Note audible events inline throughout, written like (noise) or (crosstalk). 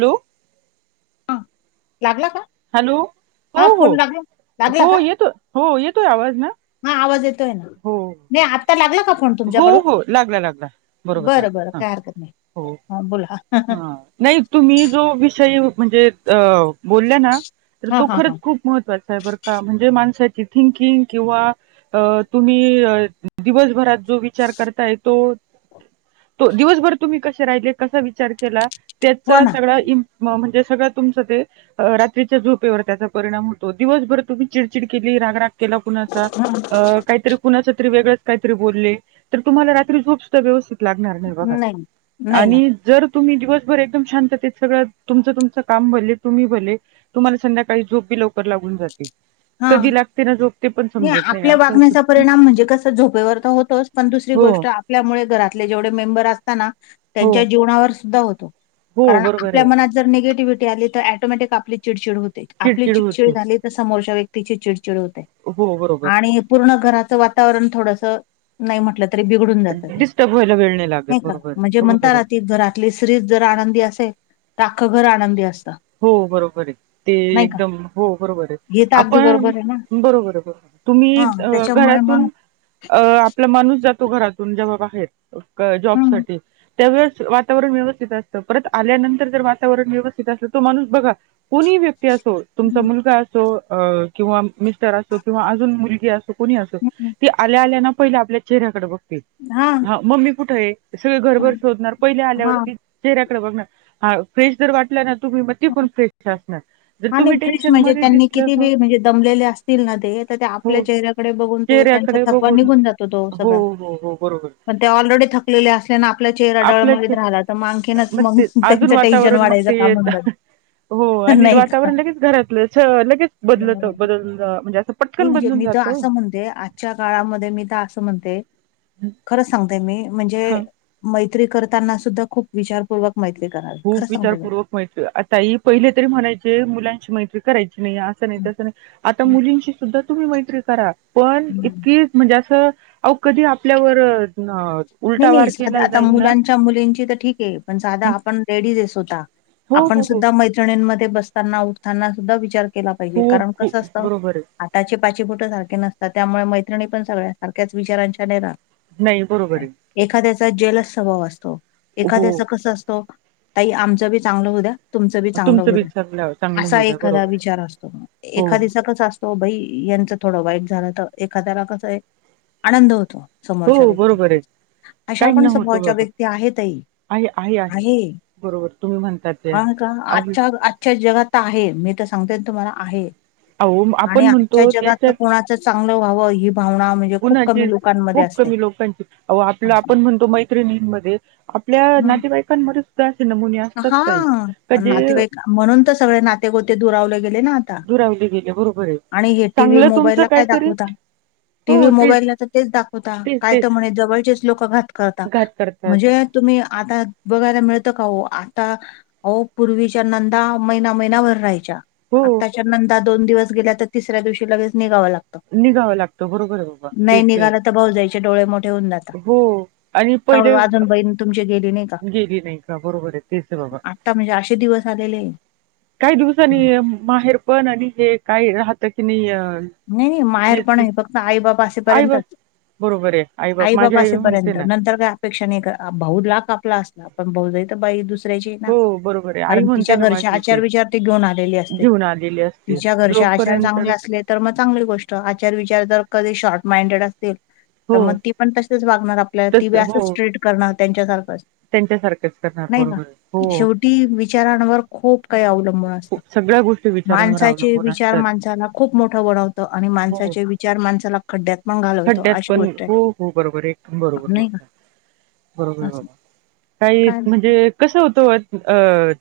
Hello हां, लागला का? हॅलो हो, हां, हो, फोन लागला लागला हो का? येतो हो येतोय आवाज ना हां, आवाज येतोय ना. हो नाही आत्ता लागला फोन हो, तुमच्याकडून? हो लागला, लागला बरोबर बरं, बरं लागला ह काही हरकत नाही. हो हां, बोला. हा नाही तुम्ही जो विषय म्हणजे बोलला ना तर हां, तो हां, खरंच हां. खूप महत्त्वाचं आहे बरं का म्हणजे माणसाची थिंकिंग किंवा अ तुम्ही दिवसभरात जो विचार करताय तो, तो दिवसभर तुम्ही कसे राहिले कसा विचार केला हो त्याचा ना. सगळा इ म्हणजे सगळं तुमचं ते अ रात्रीच्या झोपेवर त्याचा परिणाम होतो दिवसभर तुम्ही चिडचिड केली राग, राग केला कुणाचा हां, अ काही तरी कुणाच तरी वेगच काहीतरी बोले तर तुम्हाला रात्री झोप सुद्धा व्यवस्थित लागणार नाही बघा नाही ना. आणि जर तुम्ही दिवसभर एकदम शांततेत सगळं तुमचं, तुमचं काम भले तुम्ही भले तुम्हाला संध्याकाळी झोपी बी लवकर लागून जाते हां, कधी लागते ना झोप ते पण नाही समजत आपल्या असं वागण्याचा होतं. परिणाम म्हणजे कस झोपेवर तर होतोच पण दुसरी हो, गोष्ट आप आपल्यामुळे घरातले जेवढे मेंबर असताना हो, त्यांच्या जीवनावर सुद्धा होतो हो कारण बरोबर आपल्या आहे. मनात जर निगेटिव्हिटी आली तर ऍटोमॅटिक आपली चिडचिड होते आपली चिडचिड झाली तर समोरच्या व्यक्तीची चिडचिड होते हो बरोबर. आणि पूर्ण घराचं वातावरण थोडंसं नाही म्हटलं तरी बिघडून जातं ते डिस्टर्ब व्हायला वेळ लागत नाही का बरोबर आहे म्हणजे म्हणता बरोबर आहे ना ती जरा पली स्त्री जर आनंदी असेल तर अखं घर आनंदी असत हो बरोबर आहे ते एकदम हो बरोबर आहे हे तर अगदी आपण बरोबर आहे ना बरोबर आहे बरोबर तुम्ही हा त्याच्यामुळे मग घरातून अ आपला माणूस जातो घरातून जेव्हा बाहेर क हम्म जॉबसाठी. त्यावेळेस वातावरण व्यवस्थित असतं परत आल्यानंतर जर वातावरण व्यवस्थित असलं तो माणूस बघा कोणी व्यक्ती असो तुमचा मुलगा असो अ किंवा मिस्टर असो किंवा अजून मुलगी असो. कुणी अस हम्म ती आल्या आल्या ना पहिल आपल्या चेहऱ्याकडे बघते. हा. मम्मी कुठं आहे सगळ घरभर शोधणार पहिले हा आल्यावरती चेहऱ्याकड बघनार हा फ्रेश जर वाटला ना तुम्ही म पण फ्रेश असणार. जर आणि तुम्ही फ्रेश टेन्शन म्हणजे मध्ये त्यांनी दिसलं किती ह बी म्हणजे दमलेले असतील ना ते तर त्या हो आपल्या चेहऱ्या कडे बघून ते त्यांचा चेहऱ्याकडे थकवा बघून निघून जातो तो हो सगळा. हो हो बरोबर मग त्या ऑलरेडी थकलेल असल्याने आपला चेहरा डळमळीत आपल्याच राहिला तर मग अनखीनच मग ते अजून त्यांचं टेन्शन वातावरण मग वाढायचं ते काम. (unintelligible) नाही ग. पोर लगेच घरातलं च लगेच बदलतं बदल ब म्हणजे असं मी पटकन म्हणजे बदलून मी तर जातो असं म्हणते आ च्या काळामध्ये मी तर असं म्हणते खरंच सांगते मी म्हणजे हा मैत्री करताना सुद्धा खूप विचारपूर्वक मैत्री कराल. खूप विचारपूर्वक मैत्री आ ताई पहिले तरी म्हणायचे मुलांची मैत्री करायची नाही असं नाही हं, तसं नाही आता हं, मुलींशी सुद्धा तुम्ही मैत्री करा पण हं. इतकी म्हणजे असं अवो कधी आपल्यावर नाही उलटा नाही वार साध केला आता जाईल ना मुलांच्या मुलींची तर ठीक आहे पण साध आपण लेडीज स्वतः हो आपणा हो हो सुद्धा मै -त्रीणीं मध्ये बसताना उठताना सुद्धा विचार केला पाहिजे खूप कारण कस खूप असतं - बरोबर - आहे हाताची पाची बोटं सारखे नसतात त्यामुळे मैत्रिणी पण सगळ्या सारख्याच विचारांच्या नाही ना. नाही बरोबरय. एखाद्याचा जलस स्वभाव असतो हो एखाद्याचा कसं असतो ताई आमचं बी चांगलं होद्या. तुमचं बी चांगलं तुमचं हो बी द्या चांगलं चांगलं असा होऊ द्या एखादा बरोबर आहे विचार असतो हो एखादीचा कस असत तो बाई यांचं थोडं वाईट झालं तर एखाद्याला कसय आनंद होतो. समोरच्या हो बरोबर आहे व्यक्तीतनच. अशा काही न पण होतो समोरच्या बाबा व्यक्ती आहे तई. आहे. बरोबर तुम्ही म्हणतात ते आहे ह का अहो आजच्या आजच्या जगात त आहे मी तर सांगतेन तुम्हाला आहे. अहो, आणि आपण आजच्या म्हणतो जगात तर त्याच्या कोणाच चांगलं व्हावं ही भावना म्हणजे खूप गुणाचे कमी लोक खूप कमी लोकांची अव आपलं आपण म्हणतो मैत्रिणींमध्ये आपल्या हम्म नातेवाईकांमध्ये सुद्धा असे नमुने असतात ताई का हां, जे नातेवाईक म्हणून तर सगळे नाते गोते दुरावले गेले ना? आत्ता दुरावले गेले बरोबर आहे आणि हे टीव्ही चांगलं मोबाईल तुमचं ला काय काहीतरी दाखवता? टीव्ही हो तेच मोबाईलला तर तेच दाखवता. तेच काय तेच तर म्हणे जवळचेच लोक घात करता. घात करतात म्हणजे तुम्ही आता बघायला मिळत का हो आता अ वो पूर्वीच्या नंदा महिना महिनाभर राहायच्या. हो आत्ताच्या नंदा दोन दिवस गेल्या तर तिसऱ्या दिवशी लगेच निघाव लागत. निघावं लागतं बरोबर आहे बाबा ते ते त भाऊजायचे डोळे मोठे होऊन द्यात. हो आणि पहिले तुमची गेली नाही का? गेली नाही का बरोबर आहे तेच आहे बाबा. अता म्हणजे अशे दिवस आलेले आहे. काही दिवसांनी माहेर पण आणि हे काय राहत की नाही? नही, नही माहेर पण हेच हे फक्त आई बाबा आई बाप असेपर्यंतच. बरोबर आहे बाप आई माझी बापा असे म्हणते पर्यंत ना नंतर का अपेक्षा नाही कर भाऊ लाख आपला असला, पण भाऊजई त बाई दुस ऱ्याची ना हो बरोबर आहे. आई कारण म्हणते तिच्या ना घरचे माझी आचार तेच विचार ती घेऊन आलेली असते. घेऊन आलेली असते. तिच्या घरचे आचार जोपर्यंत तर चांगले असले तर म चांगली गोष्ट, आचार विचार जर कधी शॉर्ट माइंडेड असतील त हो. मग ती पण तसीच वागणार आपल्या ती बी तसं असं हो. स्ट्रीट करणार त्यांच्यासारखंच. त्यांच्यासारखंच करणार बरोबर हो. ती विचारांवर खूप काही अवलंबून असत. खूप सगळ्या गोष्टी विचारांवर माणसाचे अवलंबून विचार असतात. माणसाला खूप कुठ ओढावत आणि हो. माणसाचे विचार माणसाला खड्ड्यात पण घालवतो खड्ड्यात अशी पण गोष्ट आहे हो-हो बरोबर हे बरोबर नाही का बोलता. बरोबर असं काही काय म्हणजे कसं होतं ओ अ.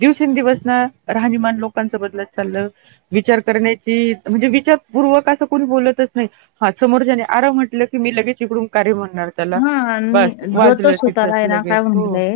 दिवसेंदिवस ना राहणीमान लोकांचं बदलत चाललं. विचार करण्याची म्हणजे विचारपूर्वक असं कोणी बोलतच नाहीत. समोरच्याने आर म्हटलं की मी लगेच इकडून का रे म्हणणार. त्याला हा आणि बस जो तो वाजलं तिथंच स्वतःला हे ना लगेच काय हो म्हणलंय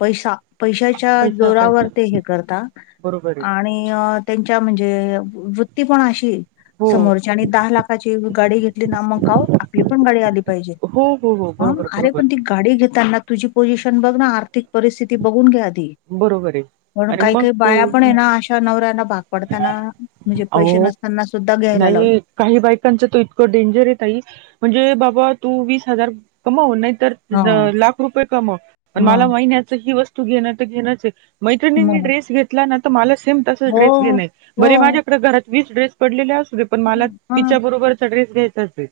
पैसा, पैशाच्या पैसा पैसा जोरावर ते हे करता बरोबर आहे आणि अ त्यांच्या म्हणजे वृत्ती पण अशी हो समोरच्यानी दहा लाखाची गाडी घेतली ना मग का ओ आपली पण गाडी आली पाहिजे. हो हो हो! अ बरोबर आरे बरोबर पण ती गाडी घेताना तुझी पोझिशन बघ ना आर्थिक परिस्थिती बघून घे आधी बरोबर ये. म्हणून काही, काही बाया पण हे ना अशा नवऱ्याना भाग पाडता ना, म्हणजे पैसे अहो नसताना सुद्धा घ्यायला लाव नाही काही बायकांचं त इतकं डेंजर ये ताई म्हणजे बाबा तू वीस हजार कमव नाही तर हा लाख रुपये कमव मला मग महिन्याच ही वस्तू घेण त घेणच हे. मैत्रिणींनी मग ड्रेस घेतला ना, तर मला सेम तसा हो ड्रेस घेणंय, हो बरे माझ्याकडे घरात वीस ड्रेस पडलेले असूदे पण मला हा तिच्याबरोबरचा ड्रेस घ्यायचाच हे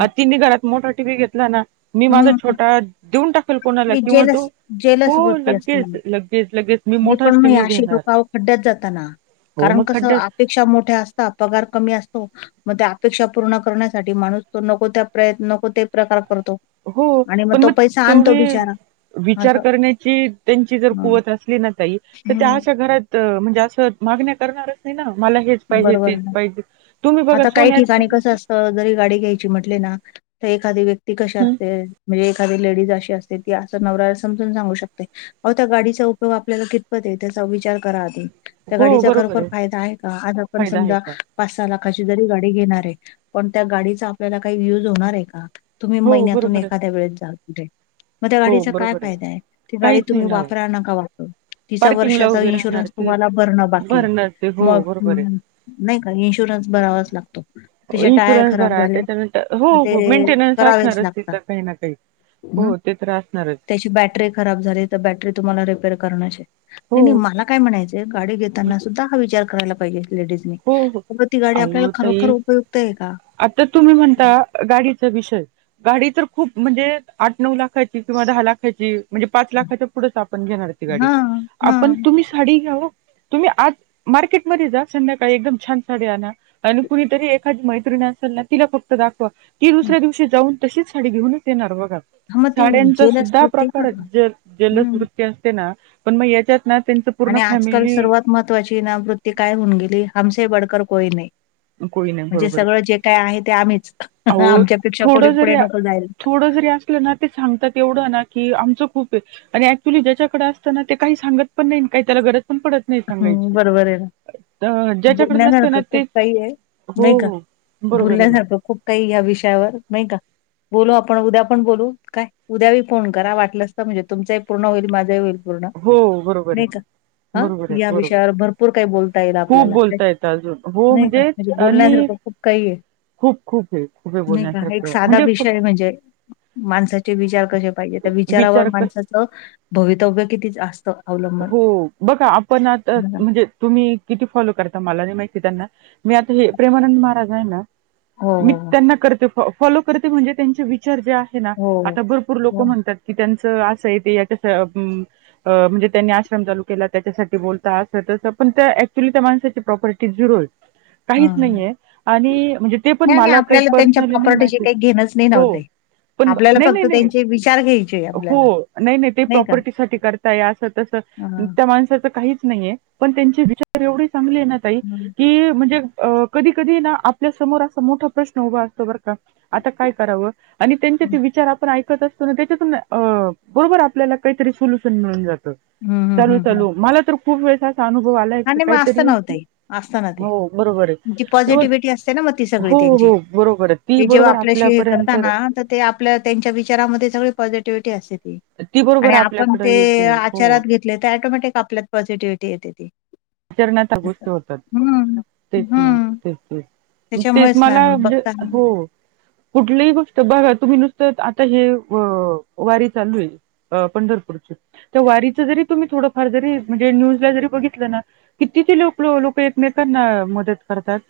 आ तिनी घरात मोठा टीवी घेतला ना मी माझा हम्म. छोटा देऊन टाकेल कोणाला ही किंवा तो जेलस हो लगेच-लगेच, लगेच मी नई पण मोठाच म टीव्ही अशी घेणार लोक अहो खड्डयात जाता ना हो कारण मग कसं खड्ड्यात आप पेक्षा मोठ्या असतात पगार कमी असतो. मग त्या अपेक्षा पूर्ण करण्यासाठी माणूस तो नको त्या प्रयत्न नको ते प्रकार करतो. हो आणि मग पण म तो पैसा आणतो तेवढे बिचारा विचार असं करण्याची त्यांची जर कुवत अस ली ना ताई त त्या अशा हम्म घरात म्हणजे असं मागण्या करणारच नाही मला हे हेच पाहिजे, बरोबर आहे तेच ना. पाहिजे, तुम्ही बघा सोन्यात त जरी गाडी घ्यायची म्हटले ना त एखादी व्यक्ती कशी असते म्हणजे एखादी लेडीज अशी असते, ती असं नवऱ्याला असं समजून सांगू शकते अहो त्या गाडीचा उपयोग आपल्याला कितपत हे त्याचा विचार करा आधी. त्या हो गाडीचा बरोबर खरोखर फायदा आहे का, आज आपण फायदा आहे समजा का पाच, सहा लाखाची जरी गाडी घेणार आहे पण त्या गाडीचा आपल्याला काही यूज होणार हे का? तुम्ही हो महिन्यातून बरोबर आहे एखाद्या वेळेस जाल कुठे म त्या हो गाडीचा काय बरोबर फायदा आहे ती गाडी काहीच नाही तुम्ही ना हो वापरा नका वापरू. तिचा पार्किंगला वर्षाचा उभे राहणार इन्शुरन्स ते तुम्हाला भरणं बाकी हे भरणार ते हो मग बरोबर नाही का इन्शुरन्स भरावाच लागतो. त्याचे टायर इन्शुरन्स खराब भरा झाले त्याच्यानंतर हो तर हो ते मेंटेनन्स करावेच असणारच लागतात तिचा काही ना काही हम्म हो ते तर असणारच. त्याची बॅटरी खराब झाली तर बॅटरी तुम्हाला रिपेअर करणच हे हो नाही नाही मला काय म्हणायचय गाडी घेताना सुद्धा हा विचार करायला पाहिजे लेडीजनी हो हो बाबा ती गाडी आपल्याला अहो खरोखर ताई उपयुक्त आहे का? आता तुम्ही म्हणता गाडीचा विषय गाडी तर खूप म्हणजे आठ नऊ लाखाची किंवा दहा लाखाची म्हणजे पाच लाखाच्या पुढेच आपण घेणार ती गाडी हा हा आपण तुम्ही साडी घ्याव तुम्ही आज मार्केटमध्ये जा संध्या का एकदम छान साडी आना आणि कुणीतरी एखादी मैत्रिणी असाल ना तिला फक्त दाखवा. ती हा. दुसऱ्या दिवशी जाऊन तशीच साडी घेऊनच येणार बघा. मग ते साड्यांचा जेलच सुद्धा वृत्ती प्रकार ना ज जलस हम्म वृत्ती असते ना पण मग याच्यात ना त्यांचं पूर्ण आणि आजकाल फॅमिली सर्वात महत्त्वाची ना वृत्ती काय होऊन गेलीय हमसे बडकर कोई नही. कोळी नाही म्हणजे बरोबर सगळं आहे. जे काय आहे ते आम्हीच अहो आमच्यापेक्षा कोणी पुढे नको जायला. आपलं ना ते सांगतात एवढं ना की आमच खूप आहे. आणि ऍक्च्युली ज्याच्याकडे असत ना, ते काही सांगत पण नाही काही त्याला गरज पण पडत नाही हं, सांगायची बरोबर आहे ना. अ ज्याच्याकड नसतना बोलण्यासारखं खूप तेच काही आहे, हो हो बरोबर आहे ना. अता खूप काही या विषयावर नाही का? बोलू आपण उद्या पण बोलू. काय? उद्या बी फोन करा. वाटलंस तर म्हणजे तुमचंही पूर्ण होईल. माझाही होईल. पूर्ण हो बरोबर नई आहे का? ना हा. बरोबर या आहे बरोबर विषयावर भरपूर काही बोलता येईल खूप आपल्याला. काय? बोलता येतं अजून हो नाही का? म्हणजे आणि बोलण्यासारखं खूप काही आहे. खूप खूप आहे खूप आहे नाही का एक बोलण्यासारखं साधा म्हणजे विषय फक्त म्हणजे माणसाचे विचार कशे पाहिजे त्या विचारवर विचार क माणसा भवितव्य किती जास्त अवलंबुन हो बघा आपण आता म्हणजे तुम्ही किती फॉलो करता मला नाही माहिती त्यांना मी आता हे प्रेमानंद महाराज आहे ना? हो मी हो त्यांना करते फॉ फॉलो करते म्हणजे त्यांचे विचार ज्या हो हो आता भरपूर लोक हो म्हणतात की त्यांच असंय ते तस म अ म्हणजे त्यांनी आश्रम चालू केला त्याच्यासाठी बोलता असं तसं पण त्या ऍक्च्युली त्या माणसाची प्रॉपर्टी झीरो आहे. (inaudible) हा काहीच नाही आहे आणि म्हणजे ते पण नाही नाही मला काही आपल्याला त्यांच्या पर्सनली नाही प्रॉपर्टीशी माहिती. काही घेणंच नाही ना ओ हो. ताई पण आपल्याला नाही नाही फक्त नाही त्यांचे विचार घ्यायचे आपल्याला हो नाही नाही ते प्रॉपर्टीसाठी करताय असं तसं हां. त्या माणसाच काहीच नाहीय पण त्यांचे विचार एवढे चांगले आहे ना - - ताई की म्हणजे कधी कधी ना आपल्या समोर असा मोठा प्रश्न उभा असतो बर का आता काय करावं आणि त्यांचे ते विचार आपण ऐकतच - - त्याच्यातून बरोबर आपल्याला काहीतरी सोल्यूशन मिळून जात. हं, हं, चालू हं, चालू हं. मला तर खूप वेळस अस अनुभव आलाय हा क नाही मग काहीतरी असतं ना ओ ताई असतं ना ते हो बरोबर आहे जी तेव्हा पॉझिटिव्हिटी असते ना मग ती सगळी हो त्यांची हो बरोबरय ती ते जेव्हा बरोबर आपल्याशी हे आपल्यापर्यंत करता ना तर ते आपल्या त्यांच्या विचारामध्ये सगळी पॉझिटिव्हिटी असते ती. ती बरोबर आणि आपण आपल्याकडे ते येते. हो. आचारात घेतले तर ॲटोमॅटिक आपल्यात पॉझिटिव्हटी येते ती. विचरणात त्या अच्छा. गोष्टी होतात. हम्म, तेच ना हम्म. तेच तेच तेच त्याच्यामुळेच ना मला बघता हो. कुठलीही गोष्ट बघा तुम्ही नुसतं आता हे वारी चालू आहे. हा पंढरपूरची त्या वारीच जरी तुम्ही थोडंफार जरी म्हणजे न्यूजला जरी बघितलं ना? किती ते लोक लोक एकमेकांना मदत करतात.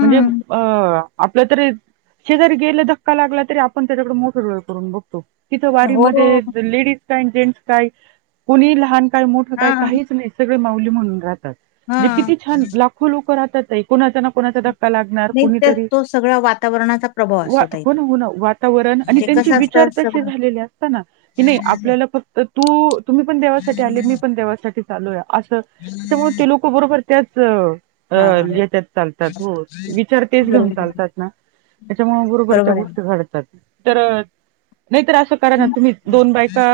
म्हणजे आ आपलं तरी शेजारी गेले धक्का लागला तरी आपण त्याच्याकडे मोठे डोळे करून बघतो. तिथं वारी हो. मध्ये लेडीज काय अन् जेन्ट्स काय कोणी लहान काय मोठं काय हां, काहीच नाही. सगळे माऊली म्हणून राहतात. म्हणजे हां. किती छान लाखो लोक रहतात ताई. कोणाचा ना कोणाचा धक्का का लागणार नाही तर कोणीतरी तो सगळा वातावरणाचा प्रभाव वा असतो ताई पण तो. हुणार वातावरण आणि ते त्यांची भीती कसं विचार असतं तशे सगळं झाले असताना की नाही आपल्याला फक्त तू तुम्ही पण देवासाठी आले मी पण देवासाठीच अलोय अस त्याच्यामुळे ते लोक बरोबर त्याच हां, अ हां. लेत्यात चालतात. हो. तेच घेऊन बरोबर आहे. चालतात ना? त्याच्यामुळे बरोबर त्या आहे ना. गोष्टी घडतात. तर- नाहीतर असं करा ना तुम्ही दोन बायका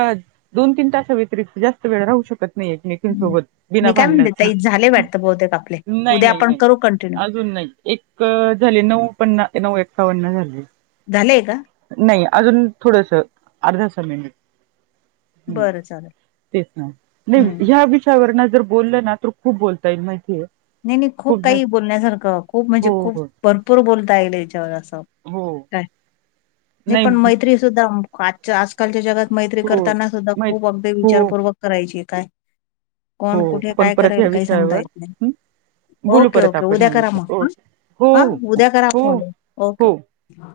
दोन तीन तासा व्यतिरिक्त जास्त वेळ राहू शकत- - नाही एकमेकी हं. सोबत. मी काय म्हणते भांडणच ताई झाले वाटतं बहुतेक आपले. नाही उद्या नाही आपण नाही करू कंटिन्यू. अजून नाही. एक झाले नऊ पन्ना नऊ एकावन्न झाले. झालेय का? नाही अजून थोडस अर्धासा मिनिट. हम्म बरं चालेल. तेच ना? नई हं. ह्या विषय याच्या वर ना जर बोललं ना तर खूप बोलता येईल माहितीय. नाही नाही खूप काही बोलण्यासारखं खूप म्हणजे हो खूप हो भरपूर बोलता येईल याच्यावर असं. हो. जी पण नाही मैत्री सुद्धा म कात ज्या आजकालच्या जगात मैत्री हो करताना सुद्धा माहित खूप अगदी हो विचारपूर्वक करायची काय? हो कोण कुठे पण काय परत ह्या करेल काही सांगता विषयावर येत नाही? हं, बोलू ओके परत ओके आपण उद्या ह्या करा मग विषयावर ह ओके हो हा हो उद्या करा हो फोन ओके हो ओके!